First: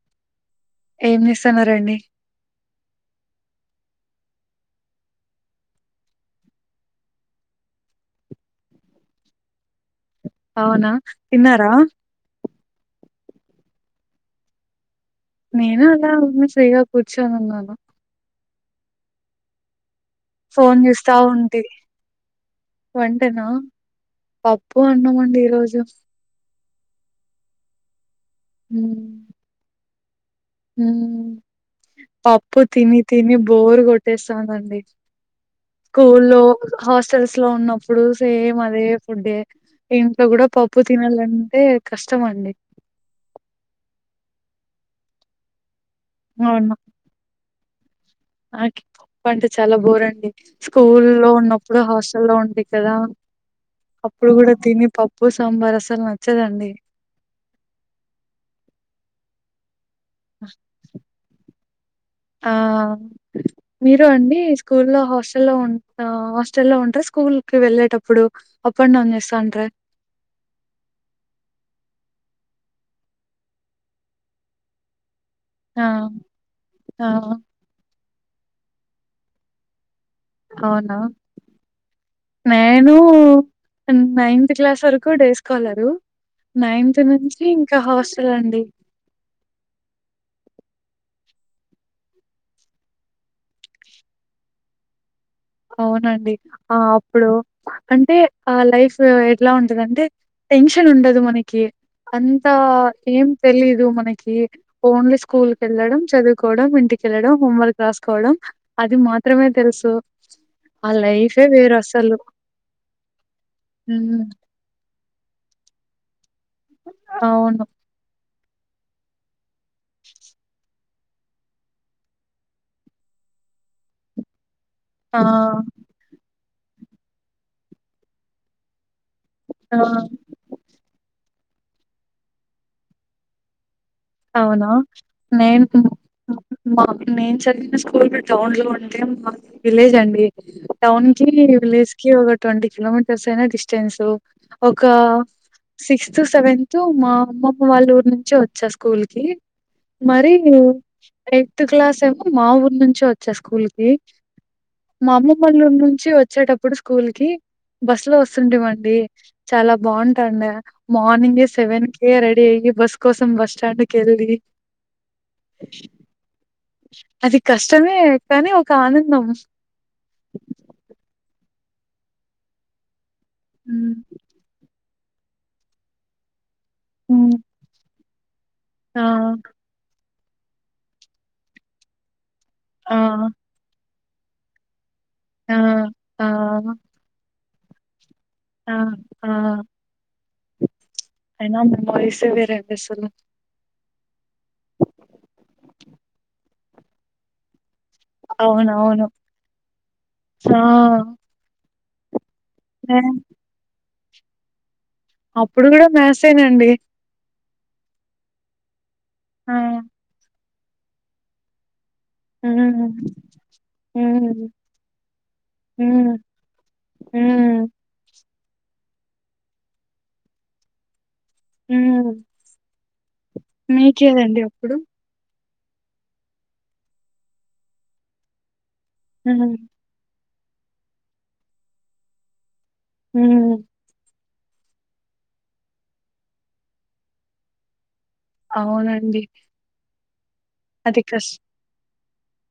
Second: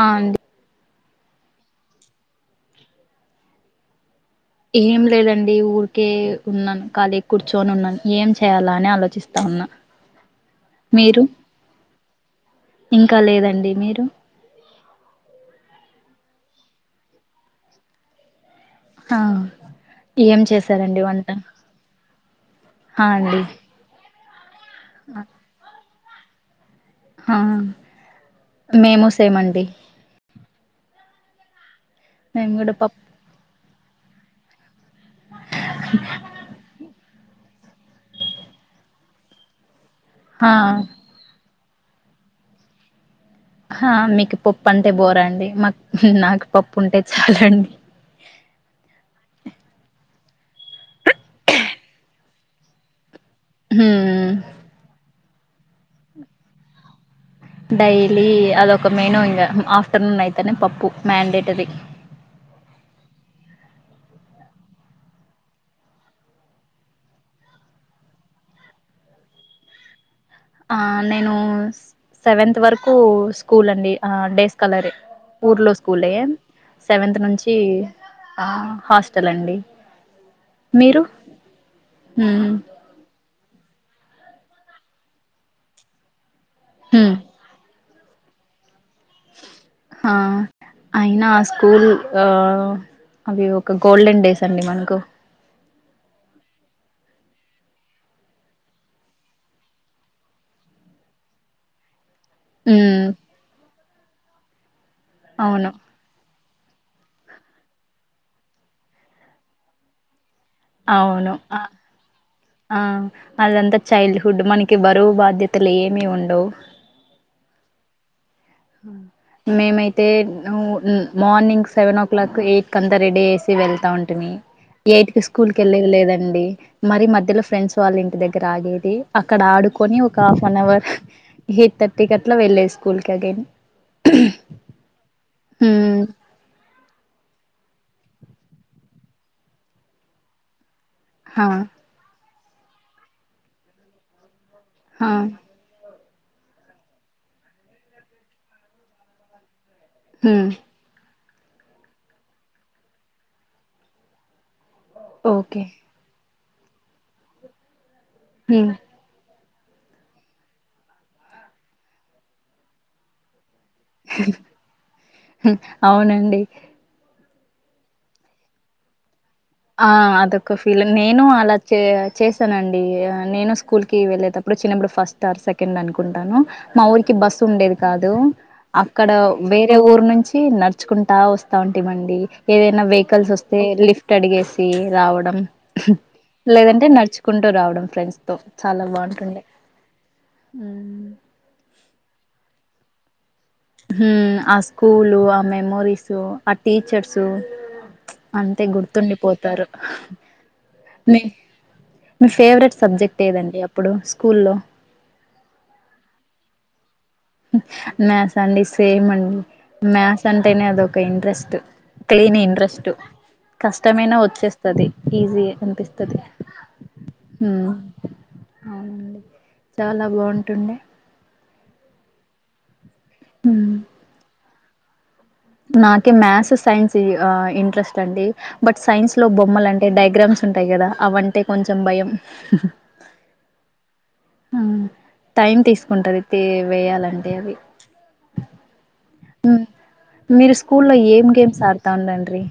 ఆ అండి ఏం చేస్తన్నారండి ఏం లేదండి ఊరికే ఉన్నాను ఖాళీ గా కూర్చొని ఉన్నాను ఏం చేయాలా అని ఆలోచిస్తా ఉన్నా అవునా మీరు తిన్నారా ఇంకా లేదండి మీరు నేను అలా ఉన్నా ఫ్రీగా కూర్చో నున్నాను ఆ ఏం ఫోన్ చేశారండి చూస్తా వంట ఉంటి ఆ అండి వంటనా. ప ప్పు అన్నమండి ఈ రోజు. ఆ మేము హ్మ్. సేమండి. హ్మ్ మేము పప్పు కూడా తిని తిని బోర్ కొట్టేస్తానండి. స్కూల్లో హాస్ హాస్టల్స్ లో ఉన్నప్పుడు సేమ్ అదే ఫుడ్డే. ఇంట్లో కూడ ఆ పప్పు తినాలంటే, కష్టమండి ఆ మీకు పప్పు అంటే బోరా అండి. మక్ నాకు పప్పు ఉంటే చాలండి. ఆ పప్పంటే చాలా బోరండి స్కూల్లో ఉన్నప్పుడు హాస్టల్లో ఉంటి కదా. హ్మ్. అప్పుడు కూడ తిని పప్ ప్పు సాంబారు అసలు నచ్చదండి. డైలీ అదొక మెనూ ఇంగ ఆఫ్ ఆఫ్టేర్నూన్ అయితానే పప్పు మ్యాండేటరీ ఆ మీరు అండీ స్కూల్లో హాస్టల్లో ఉంట హాస్టల్లో ఉంట్ర స్కూల్ కి వెళ్ళేటప్పుడు అప్ అండ్ డౌన్ చేస్తా ఉంట్రా? ఆ నేను సెవెంత్ వరకు స్కూల్ అండి ఆ డేస్ కలరే ఊర్లో ఆ! స్కూల్లే ఆ! సెవెంత్ నుంచీ ఆ హాస్టల్ అండి. అవునా మీరు హ్మ్ నేనూ నైన్త్ క్లాస్ వరకు డేస్ కలరు, నైన్త్ హ్మ్ నుంచి ఇం క హాస్టల్ అండి. ఆ అయినా ఆ స్కూల్ ఆ అవి ఒక గోల్డెన్ డేస్ అండి మనకు. అవునండి ఆ అప్పుడు అంటే ఆ లైఫ్ ఎట్లా ఉంటదంటే టెన్షన్ ఉండదు మనకి. అంతా హ్మ్ ఏం తెలియదు మ నకీ ఓన్లీ అవును స్కూల్కెళ్ళడం చదువు కోవడం, ఇంటికెళ్ళడం, హోంవర్క్ రాసుకోవడం, అది మాత్రమే తెలుసు. ఆ అవును లైఫే అ వేరసలు. ఆ అదంతా చైల్డ్ హ్మ్ హుడ్ మనకి బరువు బాధ్యతలు ఏమి ఉండవు. అవును హ మేమైతే no hmm morning seven o'clock eight కి అంతా రెడీ వేసి వెళ్తా ఉంటుంది ఎయిట్ ఆ కి స్కూల్ కి వెళ్ళ లేదండి మరి మధ్యలో ఫ్రెండ్స్ వాళ్ళ ఇంటి దగ్గర ఆగేది అక్కడ ఆ ఆడుకొని ఒక half an hour eight thirty కి అట్లా వెళ్లేది స్కూల్ కి అగైన్ అవునా నేను హ్మ్ మ్మ నేను చదివిన స్కూల్ టౌన్ లో ఉంటే మా విలేజ్ అండి టౌన్ కి హా విలేజ్ కి ఒక ట్వంటీ కిలోమీటర్స్ ఏనా డిస్టెన్సు ఒక హా సిక్స్ స్ సెవెంత్ మా అమ్మమ్మ వాళ్ళ ఊరు నుంచి వచ్చేసు కూల్ కి మరీ హ్మ్ ఎయిత్ క్లాస్ ఏమో మా ఊరు నుంచే వచ్చా స్కూల్ కి మా ఓకే అమ్మమ్మోల్లూరు నుంచి వ చ్చేటప్పుడు స్కూల్ కి బస్ లో హ్మ్ వస్తుంటిమండి చాలా బాగుంటాండ మార్నింగ్ ఎ సెవెన్ కే రెడీ అయ్యి బస్ కోసం బస్ స్టాండ్‌కెళ్ళి అవునండి అది కష్టమే కానీ ఒక ఆనందం ఆ అదొక ఫీలింగ్ నేనూ ఆ లా చే చేశానండి నేనూ స్కూల్ హ్మ్. కి వెళ్ళేటప్పుడు చిన్నప్పుడు ఫస్ తార్ సెకండ్ అనుకుంటాను మా ఊరికి హ్మ్. బస్ ఉండేది కాద్ దు ఆ! అక్కడ వేరే ఊరు నుంచి కి నడుచుకుంటా వస్తా ఉంటిమండి ఏదైనా ఆ! వెహికల్స్ వస్తే లిఫ్ టడిగేసి రావడం ఆ! ఆ! లేదంటే నడుచుకున్ టో రావడం ఫ్రెండ్స్ తో ఆ! చాలా ఆ! బావుంటుంది ఉమ్ బాయ్స్ వేరే‌ బస్సులు హ్మ్ ఆ స్కూలు ఆ మెమోరీసు ఆ టీచర్సు అంతే అవునవును. గుర్తుండిపోతారు ఆ! నీ మీ ఫేవరెట్ నే సబ్జెక్ట్ ఏదండి అప్పుడు కూల్ లో అప్పుడు కూడా మ్యాసేనండి నా సండిస్ పేమన్ ఆ! మ్యాసన్ టేనే అదొక ఇంట్రెస్ట్ తేని ఇంట్రస్ట్ హ్మ్. కష్టమైనా హ్మ్. వచ్చేస్తది ఈజీయే హ్మ్. అనిపిస్తది హ్మ్. ఉమ్ అవునండి చాలా బావుంటుండే ఊ ఉమ్ మీకేదండి అప్పుడు నాకే మ్యాథ్స్ సైన్స్ ఆ ఇంట్రెస్ట్ అండి బట్ సైన్స్ లో హ్మ్. బొమ్మలంటే డైగ్రామ్స్ తుంటాయి కదా అవంటే కొంచెం భయం హ్మ్. ఊ టైం తీసుకుంటది తే వేయాలంటే అవి అవునం దీ మీరు స్కూల్లో ఏం గేమ్స్ ఆడు తాందండ్రి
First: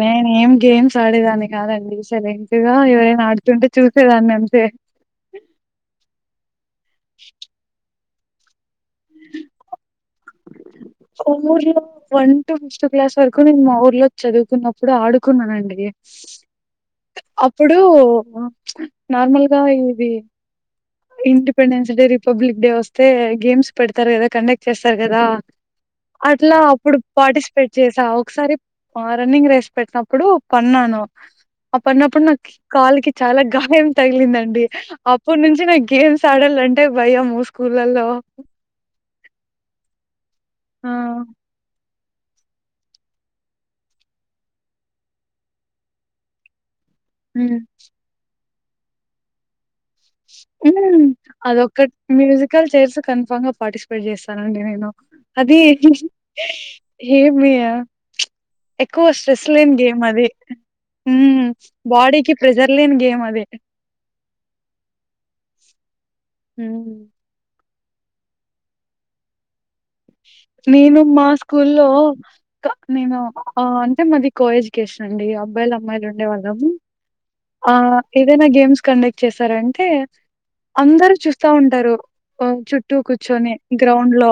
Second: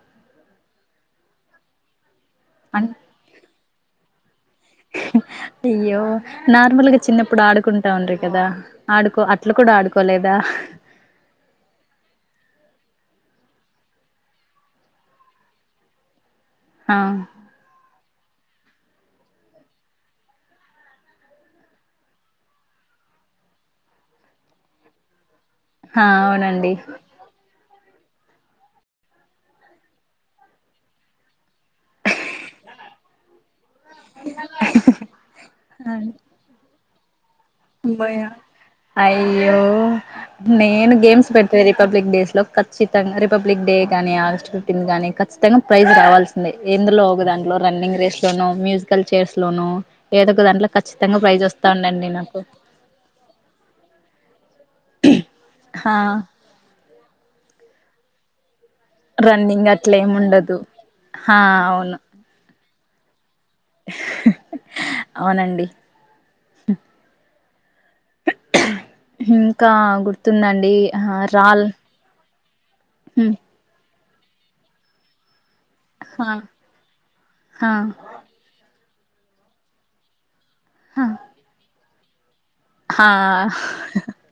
నేను ఏం గేమ్స్ ఆడేదాన్ని కాదండి సైలెంటుగా అన్ ఎవరైనా ఆడుతుంటే చూసేదాన్ని అన్ అయ్యో నార్మల్ గా చిన్నప్పుడు ఆడుకుంటాం ఉండ్రి కదా ఆడుకో అట్లా కూడా ఆడుకో పోలేదా ఊర్లో వన్ టు ఫిఫ్ట్త్ క్లాస్ వరకు నేను మా ఊర్లో చదువుకున్నప్పుడు ఆడుకున్నానండి ఆ అప్పుడూ ఉ ప్చ్ నార్మల్ గా ఇది ఇండిపెండెన్స్ డే రిపబ్లిక్ డే వస్తే గేమ్స్ పెడతారు కదా కండక్ట్ చేస్తారు కదా ఆ అట్లా అవునండి అప్పుడు పార్టిసిపేట్ చేసా ఒకసారి ఆ రన్నింగ్ రేస్ పెట్టినప్పుడు పన్నాను ఆ పడినప్పుడు నాకు కి కాలుకి చాలా గా యం తగిలిందండి అప్పటి నుంచి నాకు సడలంటే భయము ఉఫ్ కూలల్లో అయ్యో నేను గేమ్స్ పెట్టది రిపబ్లిక్ డేస్ లో ఖచ్చితంగా రిపబ్లిక్ డే కానీ ఆగస్ట్ ఫిఫ్న్ కానీ ఖచ్చితంగా ప్రైజ్ రావాల్సిందే ఎందులో ఒక దాంట్లో హ్మ్ రన్నింగ్ రేస్ లోనూ మ్యూజికల్ చేర్స్ లోనూ ఏదో ఒక దాంట్లో ఖచ్చితంగా ప్రైజ్ వస్తాంది అండి నాకు కల్ చేర్స్ కన్ఫర్మ్ గా పార్టిసిపేట్ చేస్తానండి అదీ ఆ ఏమియా జస్ట్ ఎక్కువ స్ట్రెస్ రన్నింగ్ లేని అట్లా గేమ్ ఏమి అది ఉండదు ఊ ఆ అవును బాడీకి ప్రెజర్ విలిన్ గేమ్ అదే అవునండి ఊ [unintelligible] ఉ నేను మా స్కూల్లో క నేను హ్మ్ ఆ అంటే మాది కో-ఎడ్యుకేషన్ అండి అ అబ్బాయిలు అమ్మాయిలు ఉండే హా వాళ్ళం హా ఆ ఏదైనా గేమ్స్ కండక్ట్ చేసారంటే హా అందరు చూస్తా ఉంటారు ఓ చుట్టూ హా కూర్చొని గ్రౌండ్ లో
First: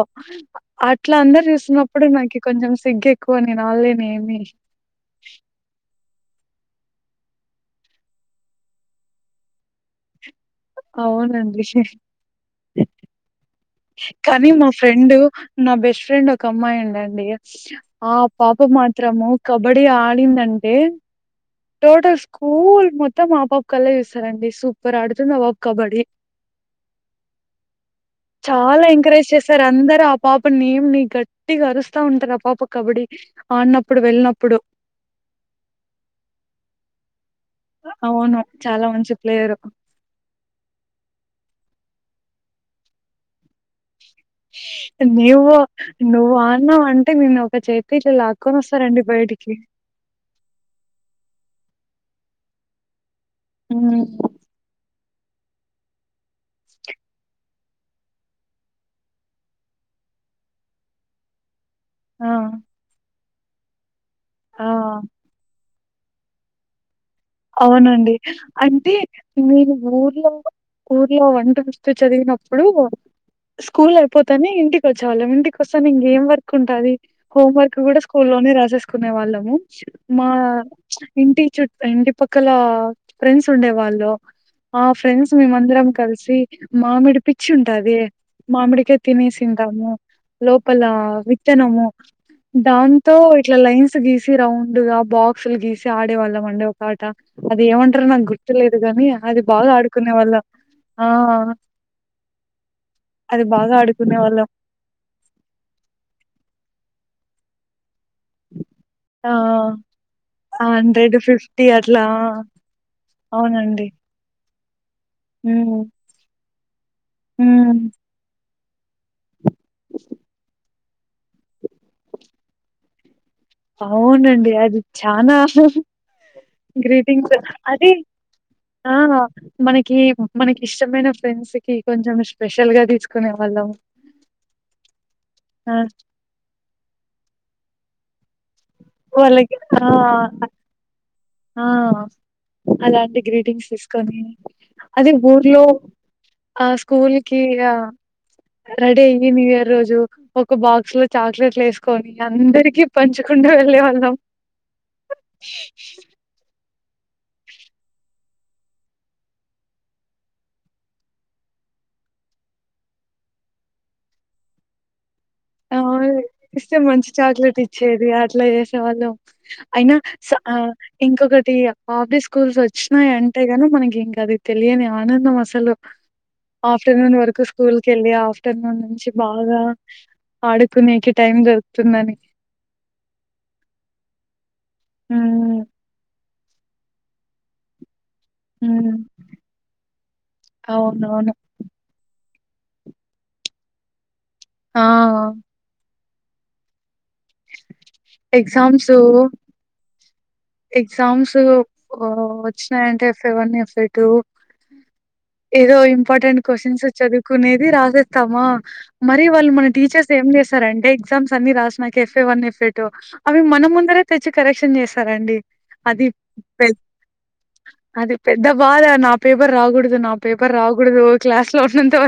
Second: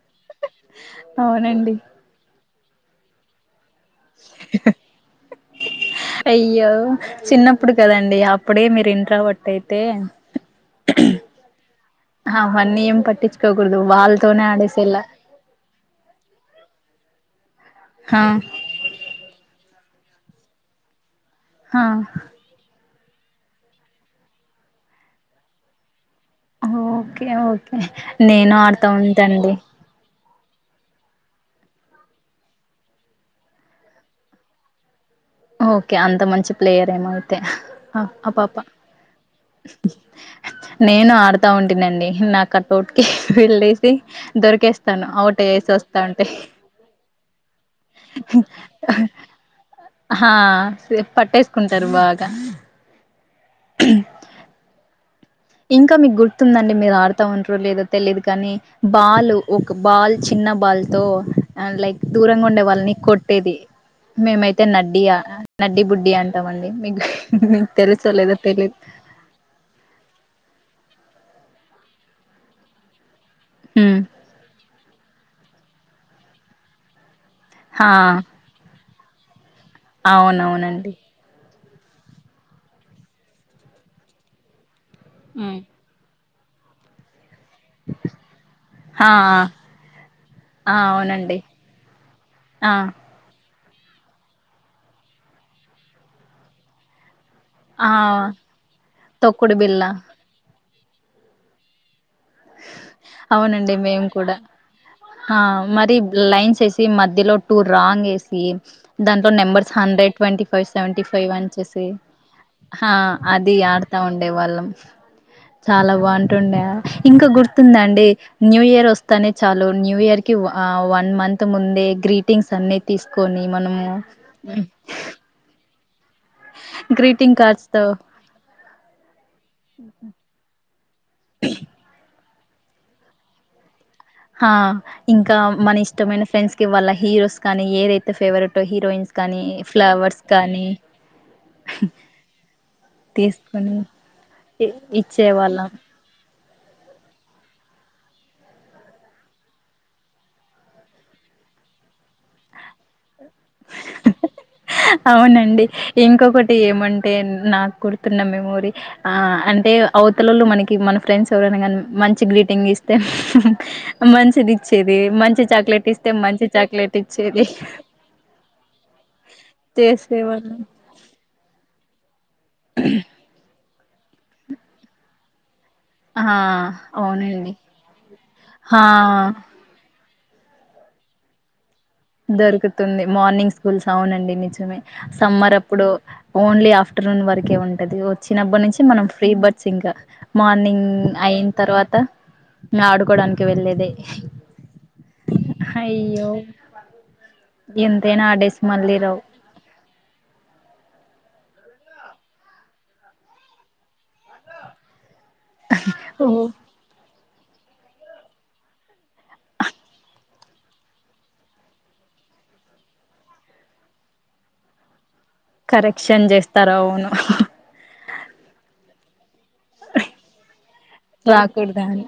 అట్లా అందరు అవునండి చూస్తున్నప్పుడు మా ఇ నకు కొంచెం సిగ్గేకువనే ర్యాలీ మేం ఏ తీసినం అయ్యో చిన్నప్పుడు కదండి అప్పుడే మీరు ఇంట్రోవర్ట్ అయితే అవునండి విశేష్ అవన్నీ ఏం పట్టించుకోకూడదు వాళ్ళతోనే కానీ మా ఆడేసేలా ఫ్రెండు నా బెస్ట్ ఫ్రెండ్ ఒక అమ్మాయి ఉందండ్ నేయర్ ఆ హా పాప మాత్రము క్ కబడ్డీ ఆడిందంటే హా టోటల్ స్కూల్ మొత్ అందరు మా పాప కెల్లే చూస్తారండి సూపర్ ఆడుతుంది ఆ పాప కబడ్డీ ఆ ఓకే ఓకే నేను చాలా ఆడుతా ఎంకరేజ్ ఉంటాండి చేశారు అందరు ఆ పాప్ అప్పుడు నేం నీ గట్టిగా అరుస్తా ఉంటారు, ఆ పాప కబడ్డీ ఆడినప్పుడు వెళ్ళినప్పుడు. ఆ ఓకే అంత మంచి ప్లేయర్ ఏమో అయిత్ తే అ అవును పాప, చాలా మంచి ప్లేయరు నేను ఆడుతా ఉంటినండి నా కటౌట్ కి బిల్డింస్ నువ్వు వస్తా ఉంటే నువ్వు ఆడాను అంటే నేను ఒక చేతి ఇలా లాక్కొని వస్తారండి బయటికి ఆ పట్టేసుకుంటారు బాగా హ్మ్మ్ ఇంకా మీకు గుర్తు స్తుందండి మీరు ఆడుత ఉంట దో లేదో తెలియదు కానీ బాల్ ఒక బాల్ చిన్న బాల్ తో అండ్ లైక్ ఆ దూరంగా ఉండే వాళ్ళని కొట్ తేది మేమైతే ఆ నడ్డియా నడ్డి బుడ్ డి అంటాం అండి మీకు మీకు తెలుసో అవునండి లేదో తెలీదు అంటే నేను ఊర్లో ఊర్లో వంట వస్తు, చదివినప్పుడు స్కూల్ హ్మ్ అయిపోతానే ఇంటిక్ చాలా మందికి వసంనేమ్ ఇంకేం వర్క్ ఉంటది హోంవర్క్ హా కూడా స్కూల్ లోనే రాసేసు కునే వాళ్ళము మా అవునవునండి ఇంటి చుట్ ఎండి పక్కల ఫ్రెండ్స్ ఉండే వాళ్ళు ఆ ఫ్రెండ్స్ హ్మ్ మేమందరం కలిసి మామిడుపి వచ్చి ఉంటంది మామిడికాయ ఆ తినేసి తంటాము ఆ లోపల అవునండి విత్తనము ఆ దాంతో ఇట్లా లైన్స్ గీసి రౌండ్ గా బాక్స్ లు గీసి ఆడేవాళ్ళం అండి ఆట అది ఆ ఏమంటారో నాకు గుర్తులేదు గాని అది తొక్కుడు బాగా బిళ్ళ ఆడుకునే వాళ్ళం ఆ అది అవునండి బాగా మేము ఆడుకునే కూడా వాళ్ళం ఆ మరి లైన్స్ వేసి మ్య లో టు రాంగేస్తే దాంట్లో ఆ numbers hundred twenty five seven hundred five fifty అచ్చేసి అట్లా అది అవునండి ఆడతా ఉండే వాళ్ళం సౌండ్ ఉమ్ చాలా బాగుంటుండ ఉమ్ గుర్తుందండి న్యూ ఇయర్ వస్తుంది తనే చాలు న్యూ ఇయర్ కి ఆ వన్ మంత్ ముందే గ్రీటింగ్స్ అన్ని తీస్త అవునండి అది చానా గ్రీటింగ్స్ గ్రీటింగ్ కార్డ్స్ తో అది ఆ మనకి మనకి ఇష్టమైన ఫ్రెండ్స్ కి కొంచం ఇష్టం స్పెషల్ గా తీసుకునే వాళ్ళం హ ఇంకా మన ఆ ఇష్టమైన ఫ్రెండ్స్ కి ఇవాళ హీరోస్ కానీ ఏ దైతే వాళ్ళకి ఆ కానీ ఆ అలాంటి గ్రీటింగ్స్ తీసుకొని ఇ- అదే ఊర్లో ఇచ్చేవాళ్ళం ఆ స్కూల్ కి ఆ రెడీ అయ్యి న్యూ ఇయర్ రోజు ఒక బాక్స్ లో చాక్లెట్లు వేసుకొని అందరికి పంచు కుండ వెళ్ళ వాళ్ళం అవునండి ఇంకొకటి ఏం అంటే నక్ గుర్తున్న మెమొరి ఆ అంటే అవతలొల్లు మనకి మన ఫ్రెండ్స్ ఎవరైనా గానీ మంచి గ్రీటింగ్ ఇస్తే మంచిదిచ్చేది ఆ చాక్లెట్ ఇస్తే మంచి ఇస్తే చాక్లెట్ మంచి ఇచ్చేది. చాక్లెట్ ఇచ్చేది అట్లా చేసేవాళ్ళం అయినా స చేసేవాళ్ళం. ఇంకొకటి ఆఫీస్ స్కూల్స్ వచ్చినాయి అంటే గానీ మనకి ఇంకా అది తెలియని ఆనందం అసలు ఆ! ఆఫ్టర్నూన్ వరకు అవునండి. స్కూల్కెళ్ళి ఆఫ్టర్నూన్ హా! నుంచి బాగా ఆడుకునేకి టైమ్ దొరకు దొరుకుతుంది మార్నింగ్ స్కూల్స్ అవునండి నిజమే హ్మ్. సమ్మరప్పుడు ఓన్లీ ఆఫ్టర్నూన్ వరకే ఉంటది చిన్నప్పటి నుంచి హ్మ్. మనం ఫ్రీ బడ్స్ ఇంకా మార్నింగ్ అవునవును. అయిన తర్వాత న ఆడుకోడానికి వెళ్ళేదే ఆ అయ్యొయ్యో ఎంతేనా ఆడేస్ మల్లిరావు ఎగ్జామ్స్ ఆ వచ్చినాయంటే సెవెన్ ఎఫ్ఏ టూ ఏదో ఇంపార్టెంట్ ఓ క్వశ్చన్స్ అచ్చేది కునేది రాసేస్తామా మరి వాళ్ళు మన టీచర్స్ ఏం చేస్తారంటే ఎగ్జామ్స్ అన్ని రాసిన ఎఫ్ఏ వన్, ఎఫ్ఏ టూ అవి మన ముందరే తెచ్చి కరెక్షన్ చేస్త కరెక్షన్ చేస్తారావును అది పెద్ద బాధ నా పేపర్ రాగుడదు నా రావు రాకూడద అని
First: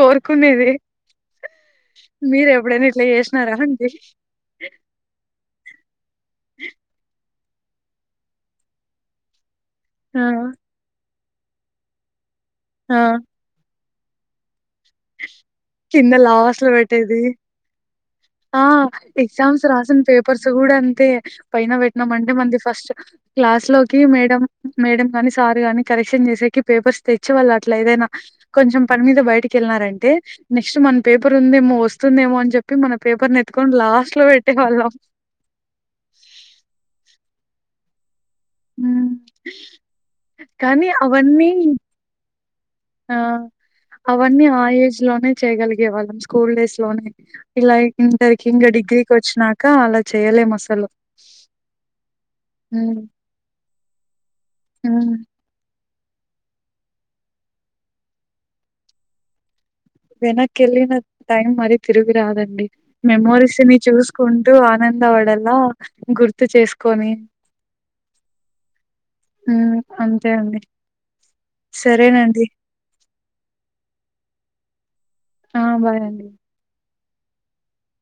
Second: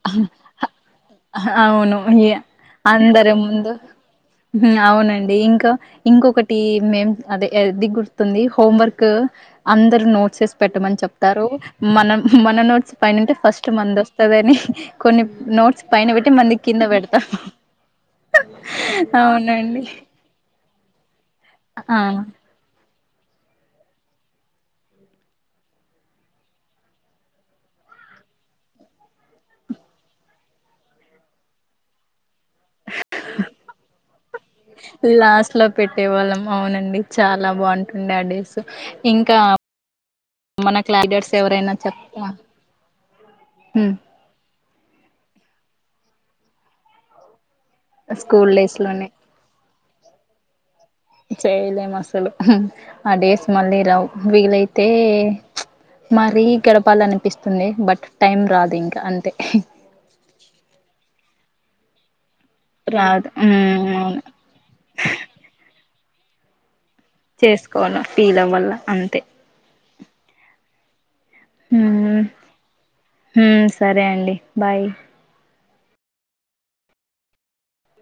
కోరుకునేది అవును మీరు ఎప్పుడైనా ఇట్లా అందర చేసినారా ముందు అండి అవునండి ఇంకా ఇంకొకటి మేం అదే ఏది గుర్తుంది హోం వర్క్ అందరు ఆ నోట్సేసి పెట్టమని చెప్ తారు మనం మన ఆ పైనంటే ఫస్ట్ మన దస్తు దదని కొన్ని నోట్స్ పైన కింద పెట్టి మంది లాస్ట్ లో కింద పెట్టేది పెడతాం. ఆ ఎగ్జామ్స్ రాసిన పేపర్స్ చూడంతే పైన పెట్నాం ఆ అంటే మంది ఫస్ట్ క్లాస్ లోకి మేడం మేడం గాని, సారు గాని కరెక్షన్ చేసేకి పేపర్స్ తెచ్చేవాళ్ళు. అట్లా ఏదైనా కొంచెం పని మీద బయటకి వెళ్ళినారంటే నెక్స్ట్ మన పేపర్ ఉందేమో వస్తుందేమో. అని చె పెట్టేవాళ్ళం [unintelligible] లాస్ట్ లో పెట్టే వాళ్ళం అవునండి చాలా బాగుంటు ఉండ అడి ఉమ్, ఇంకా మన కానీ క్లాడట్స్ అవన్నీ ఎవరైనా చెప్పా ఆ అవన్నీ ఆయ స్లోనె చేయగలిగే వాళ్ళం స్కూల్ డేస్ లోనే ఇలా ఇంటర్కి స్కూల్ ఇంకా డేస్ లోనే డిగ్రీకి వచ్చినాక కా అలా చేయ్యలేము అసలు చెయ్యలేము అసలు హ ఉమ్, ఆ డేస్ మళ్ళీ ద్దవు వీలైతే ఉమ్. చ్ మరీ గడపాల అనిపిస్తుంది బట్ టైం రాదు ఇంకా అంతే. వెనకెల్లిన టైం మరి తిరిగు రాదన్ రాదు మెమోరీస్ ని హ్మ్ అవును చూసుకుంటూ ఆనంద పడలా గుర్తు చేసు చేసుకోవాలి పీల వల్ల అంతే ఉమ్ అంతే అండి. మ్మ్ సరేనండి హూ సరే అండి బాయ్ ఆ బాయ్ అండి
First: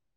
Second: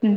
ఊ